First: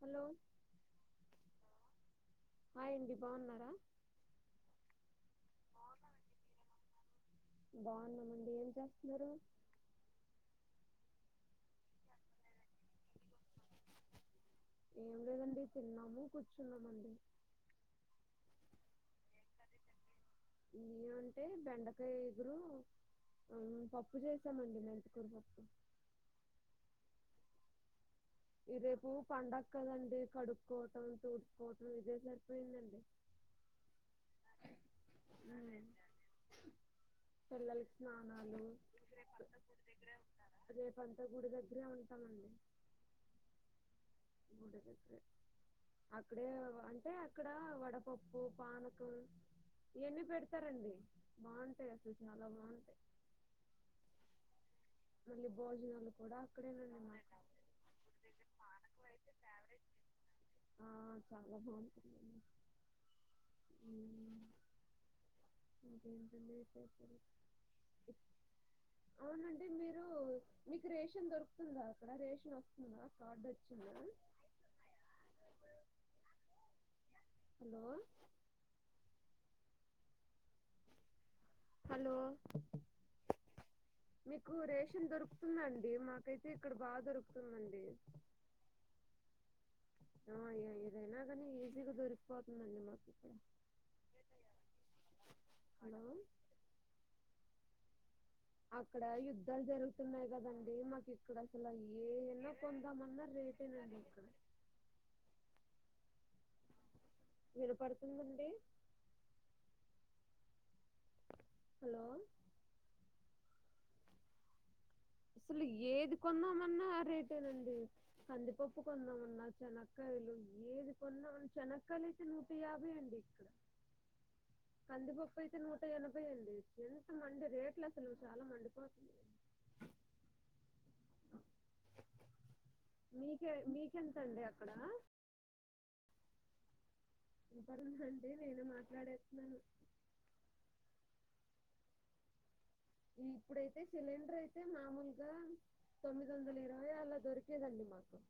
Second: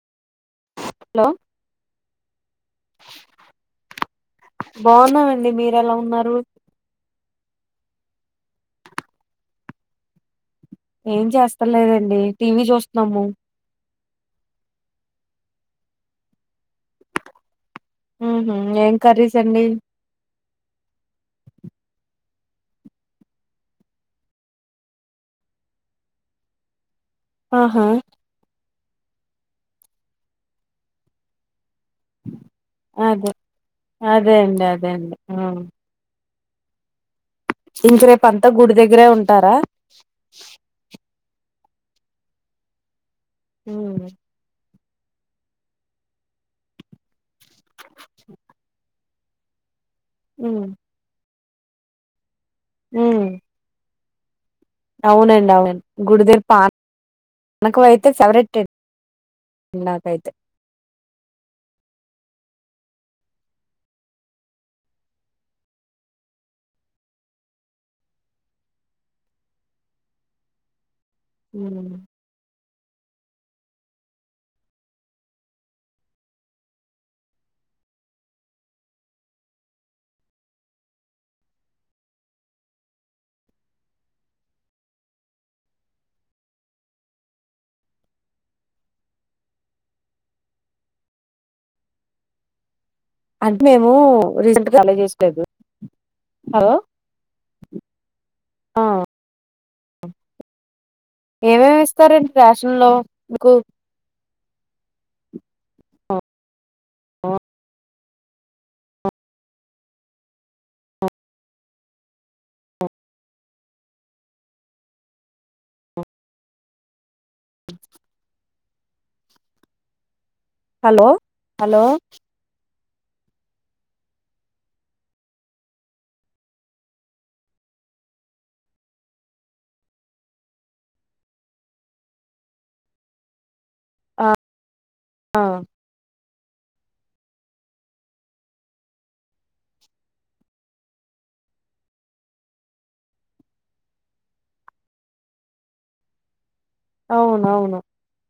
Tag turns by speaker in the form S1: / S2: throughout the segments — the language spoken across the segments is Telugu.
S1: హలో
S2: హలో
S1: హాయ్ అండి బాగున్నారా
S2: బాగున్నామండి మీరు ఎలా ఉన్నారు
S1: బాగున్నామండి ఏం చేస్తున్నారు
S2: ఏం చేస్తలేదండి టీవీ చూస్తున్నాము
S1: ఏం లేదండి తిన్నాము కూర్చున్నామండి
S2: ఉ ఏం కర్రీస్ అండి
S1: న అంటే బెండకాయ ఎగురు పప్పు చేసామండి మెంటకూరు పప్పు
S2: ఆహా
S1: రేపూ పండుగ కదండి కడుక్కోవడం తుడుచు రోజు ఇదే సరిపోయింది
S2: అదే అదే అండి అదే అండి ఆ
S1: అండి హు పిల్లలకి
S2: ఇంక రేపు అంతా
S1: స్నానాలు
S2: గుడి దగ్గరే ఉంటారా
S1: రేపు అంతా తా గుడి దగ్గర ఉంటామండి
S2: హు
S1: అక్కడే అంటే ఇక్కడ వడపప్పు పాన కం ఇవన్ని పెడతారండి. బాగుంటాయి అసలు చాలా బాగు
S2: హు
S1: మళ్ళీ
S2: అవునండి అవును
S1: భోజనాలు
S2: గుడి
S1: కూడా
S2: దగ్గర
S1: అక్కడేనండి మాకు
S2: పానకం అయితే ఫెవరెట్ అండీ నాకైతే
S1: ఆ, చాలా బాగుంటుంది అండి హు అదేంటండి అవునండి మీరు రేషన్ దొకుతుందా
S2: ఉమ్
S1: అక్కడ రేషన్ కార్డు వచ్చిందా హలో హలో మీకు రేషన్ దొరుకుతుందండి మాకైతే ఇక్కడ బాగా దొరుకుతుందండి. ఆ ఏదైనా కానీ ఈజీగా దొరికిపోతుందండి మాకు ఇక్కడ
S2: అంటే మేము రీసెంట్గా కాలి చేసినం
S1: హలో
S2: హలో ఆ
S1: అక్కడ యుద్ధాలు జరుగుతున్నాయి కదండి మాకు ఇక్కడ అసలు
S2: ఏమేమి
S1: ఏ
S2: ఇస్తారండి
S1: ఎమాన్న
S2: రేషన్ లో
S1: కొందా మన్నా
S2: మీకు
S1: రేటెనండి ఇక్కడ
S2: ఆ
S1: విన ప హలో అసలు ఏది కొందామన్నా రేటేనండి కందిపప్పు కొందామన్నా చెనక్కలు ఏది
S2: హలో
S1: కొన్నా
S2: హలో
S1: చెనక్కాయలు అయితే నూట యాభై ఎక్కువే అండి ఇక్కడ కందిపప్పు అయితే నూట ఎనభై అండి ఎంత మండే రేట్లు అసలు చాలా మండిపోతున్నాయి మీకే
S2: ఆ
S1: మీకెంతండి అక్కడ [inaudible] నేనే మాట్లాడేస్తున్నాను ఇప్పుడైతే సిలిండర్ అయితే మామూలుగా తొమ్మిది వందల ఇరవ అయ అలా
S2: అవునవును
S1: దొరికేదండి మాకు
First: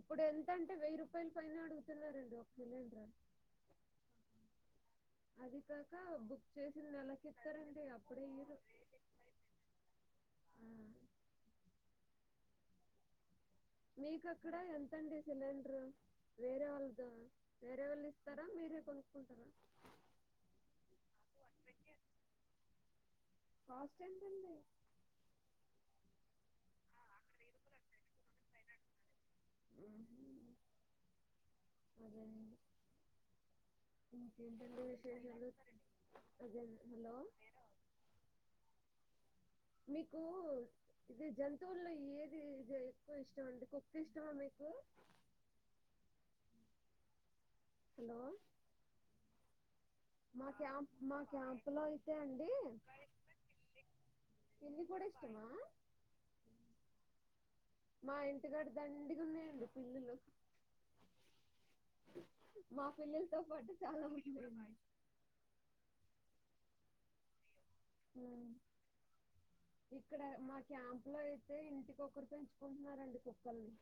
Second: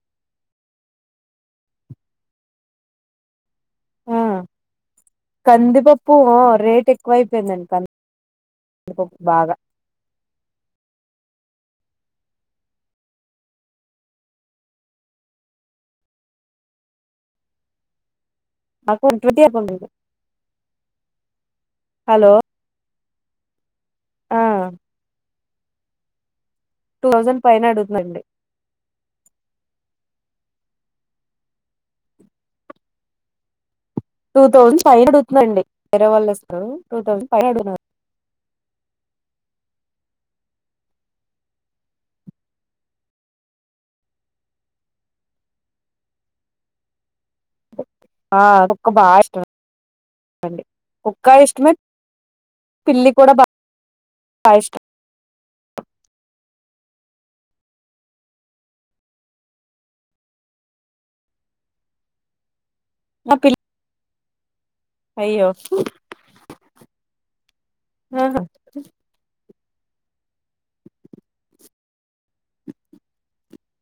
S1: ఇప్పుడు ఎంతంటే వెయ్యి రూపాయలు పైన అడుగుతున్నారండి ఒక సిలిండర్
S2: ఆ
S1: అది కాక
S2: కందిపప్పు
S1: బుక్ చేసి
S2: రేట్
S1: నెలకి
S2: ఎక్కువైపోయిందండి
S1: ఇస్తారండి అప్పుడే ఈరు
S2: కందిపప్పు బాగా
S1: మీక అక్కడ ఎంతండి సిలిండర్ వేరే వాళ్ళదు వేరే వాళ్ళు ఇస్తారా మీరే కొనుక్కుంటారా
S2: [unintelligible] హలో
S1: ఆ
S2: ఆ టూ థౌజండ్ పైన అడుగుతుందండి
S1: అదేండి
S2: టూ థౌజండ్ ఫైవ్ అగుతుందండి వేరే వాళ్ళు
S1: అదే
S2: వస్తారు టూ
S1: హలో
S2: థౌసండ్ ఫైవ్ అన్నారు
S1: మీకు ఇది జంతువుల్లో ఏదిది ఎక్కువ ఇష్టం అండి కుక్క ఇష్టమా మీకు హలో
S2: ఆ కుక్క బాగా ఇష్టం
S1: మా
S2: అండి
S1: క్యాంప్ మా
S2: కుక్క ఇష్టమే
S1: క్యాంపు లో అయితే అండి
S2: పిల్లి కూడా బాగా
S1: పిన్ని
S2: ఇష్టం
S1: కూడా ఇష్టమా మా ఇంటికాడ దండిగా ఉన్నాయి అండి పిలిలు
S2: నా
S1: మాఫిలీలతో
S2: పిల్లి
S1: పాటు చాలా
S2: అయ్యో ఆహా
S1: ఉమ్. ఇక్కడ మా క్యాంప్ లో అయితే ఇంటికక్కరు పెంచుకుంటున్నారండి కుక్కలని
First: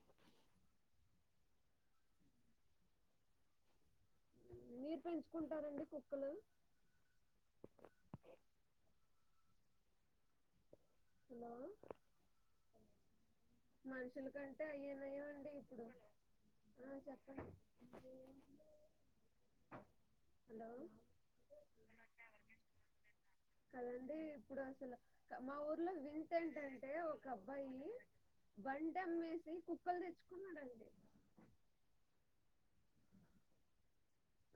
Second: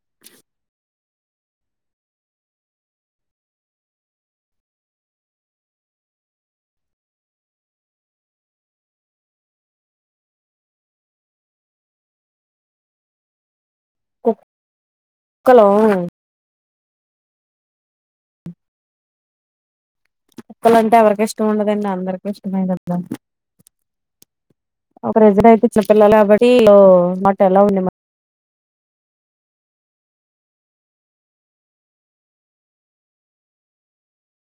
S1: మీరు పెంచుకుంటారండి కుక్కలు హలో మనుషుల కంటే అయ్యేనమ్ అండి
S2: కుక్కలు
S1: ఇప్పుడు ఆ చెప్పండి హలో
S2: కుక్కలంటే ఎవరికి ఇష్టం ఉండదండి అందరిక ఇష్టమే కదా
S1: ప్పుడుస మా
S2: పిల్లలు
S1: వింత
S2: కాబట్టి లో మాట్ ఎలా ఉండే మ
S1: వంట అమ్మేసి కుక్కలు తెచ్చుకున్నారండి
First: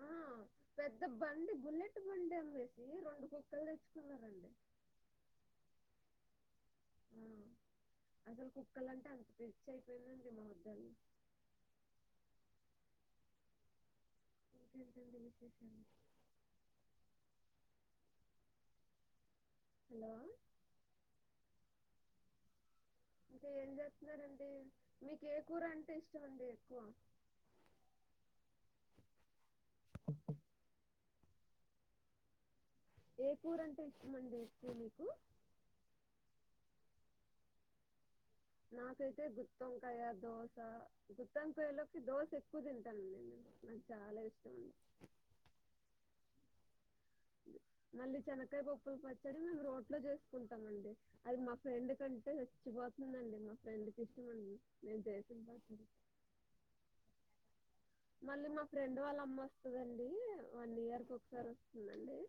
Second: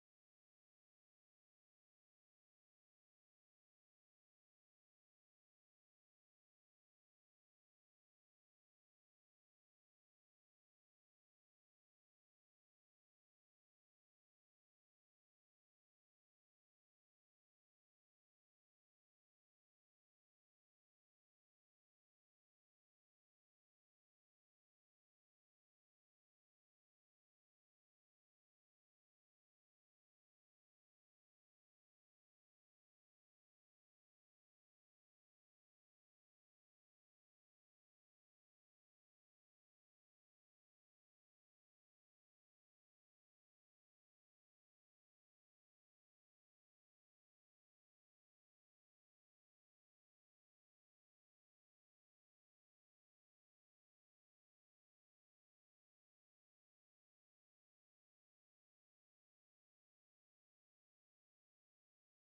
S1: ఆ పెద్ద బండి బుల్లెట్ బండి అమ్మేసి రెండు కుక్కలు తెచ్చుకున్నారండి. ఇంకెంతంది విశేషం హలో అంటే ఏం చేస్తున్నంటే మీకు ఏ కూర అంటే ఇష్టం అండి ఎక్కువ ఏ కూర అంటే ఇష్టమండిూ మీకు నాకైతే గుత్తంకాయ దోశ గుత్తంకాయలోకి దోశ ఎక్కువ తింటానండి నేను నాకు చాలా ఇష్టం అండి మళ్ళీ చెనకాయ పప్పులు పచ్చడి మేము రోడ్లో చేసుకుంటాం అండి, అది మా ఫ్రెండ్ కంటే చచ్చిపోతుందండి మా ఫ్రెండ్ క ఇష్టమ మే చేస మళ్ళీ మా ఫ్రెండ్ వాళ్ళ అమ్మ వస్తుందండి వన్ ఇయర్కి ఒకసారి వస్తుందండి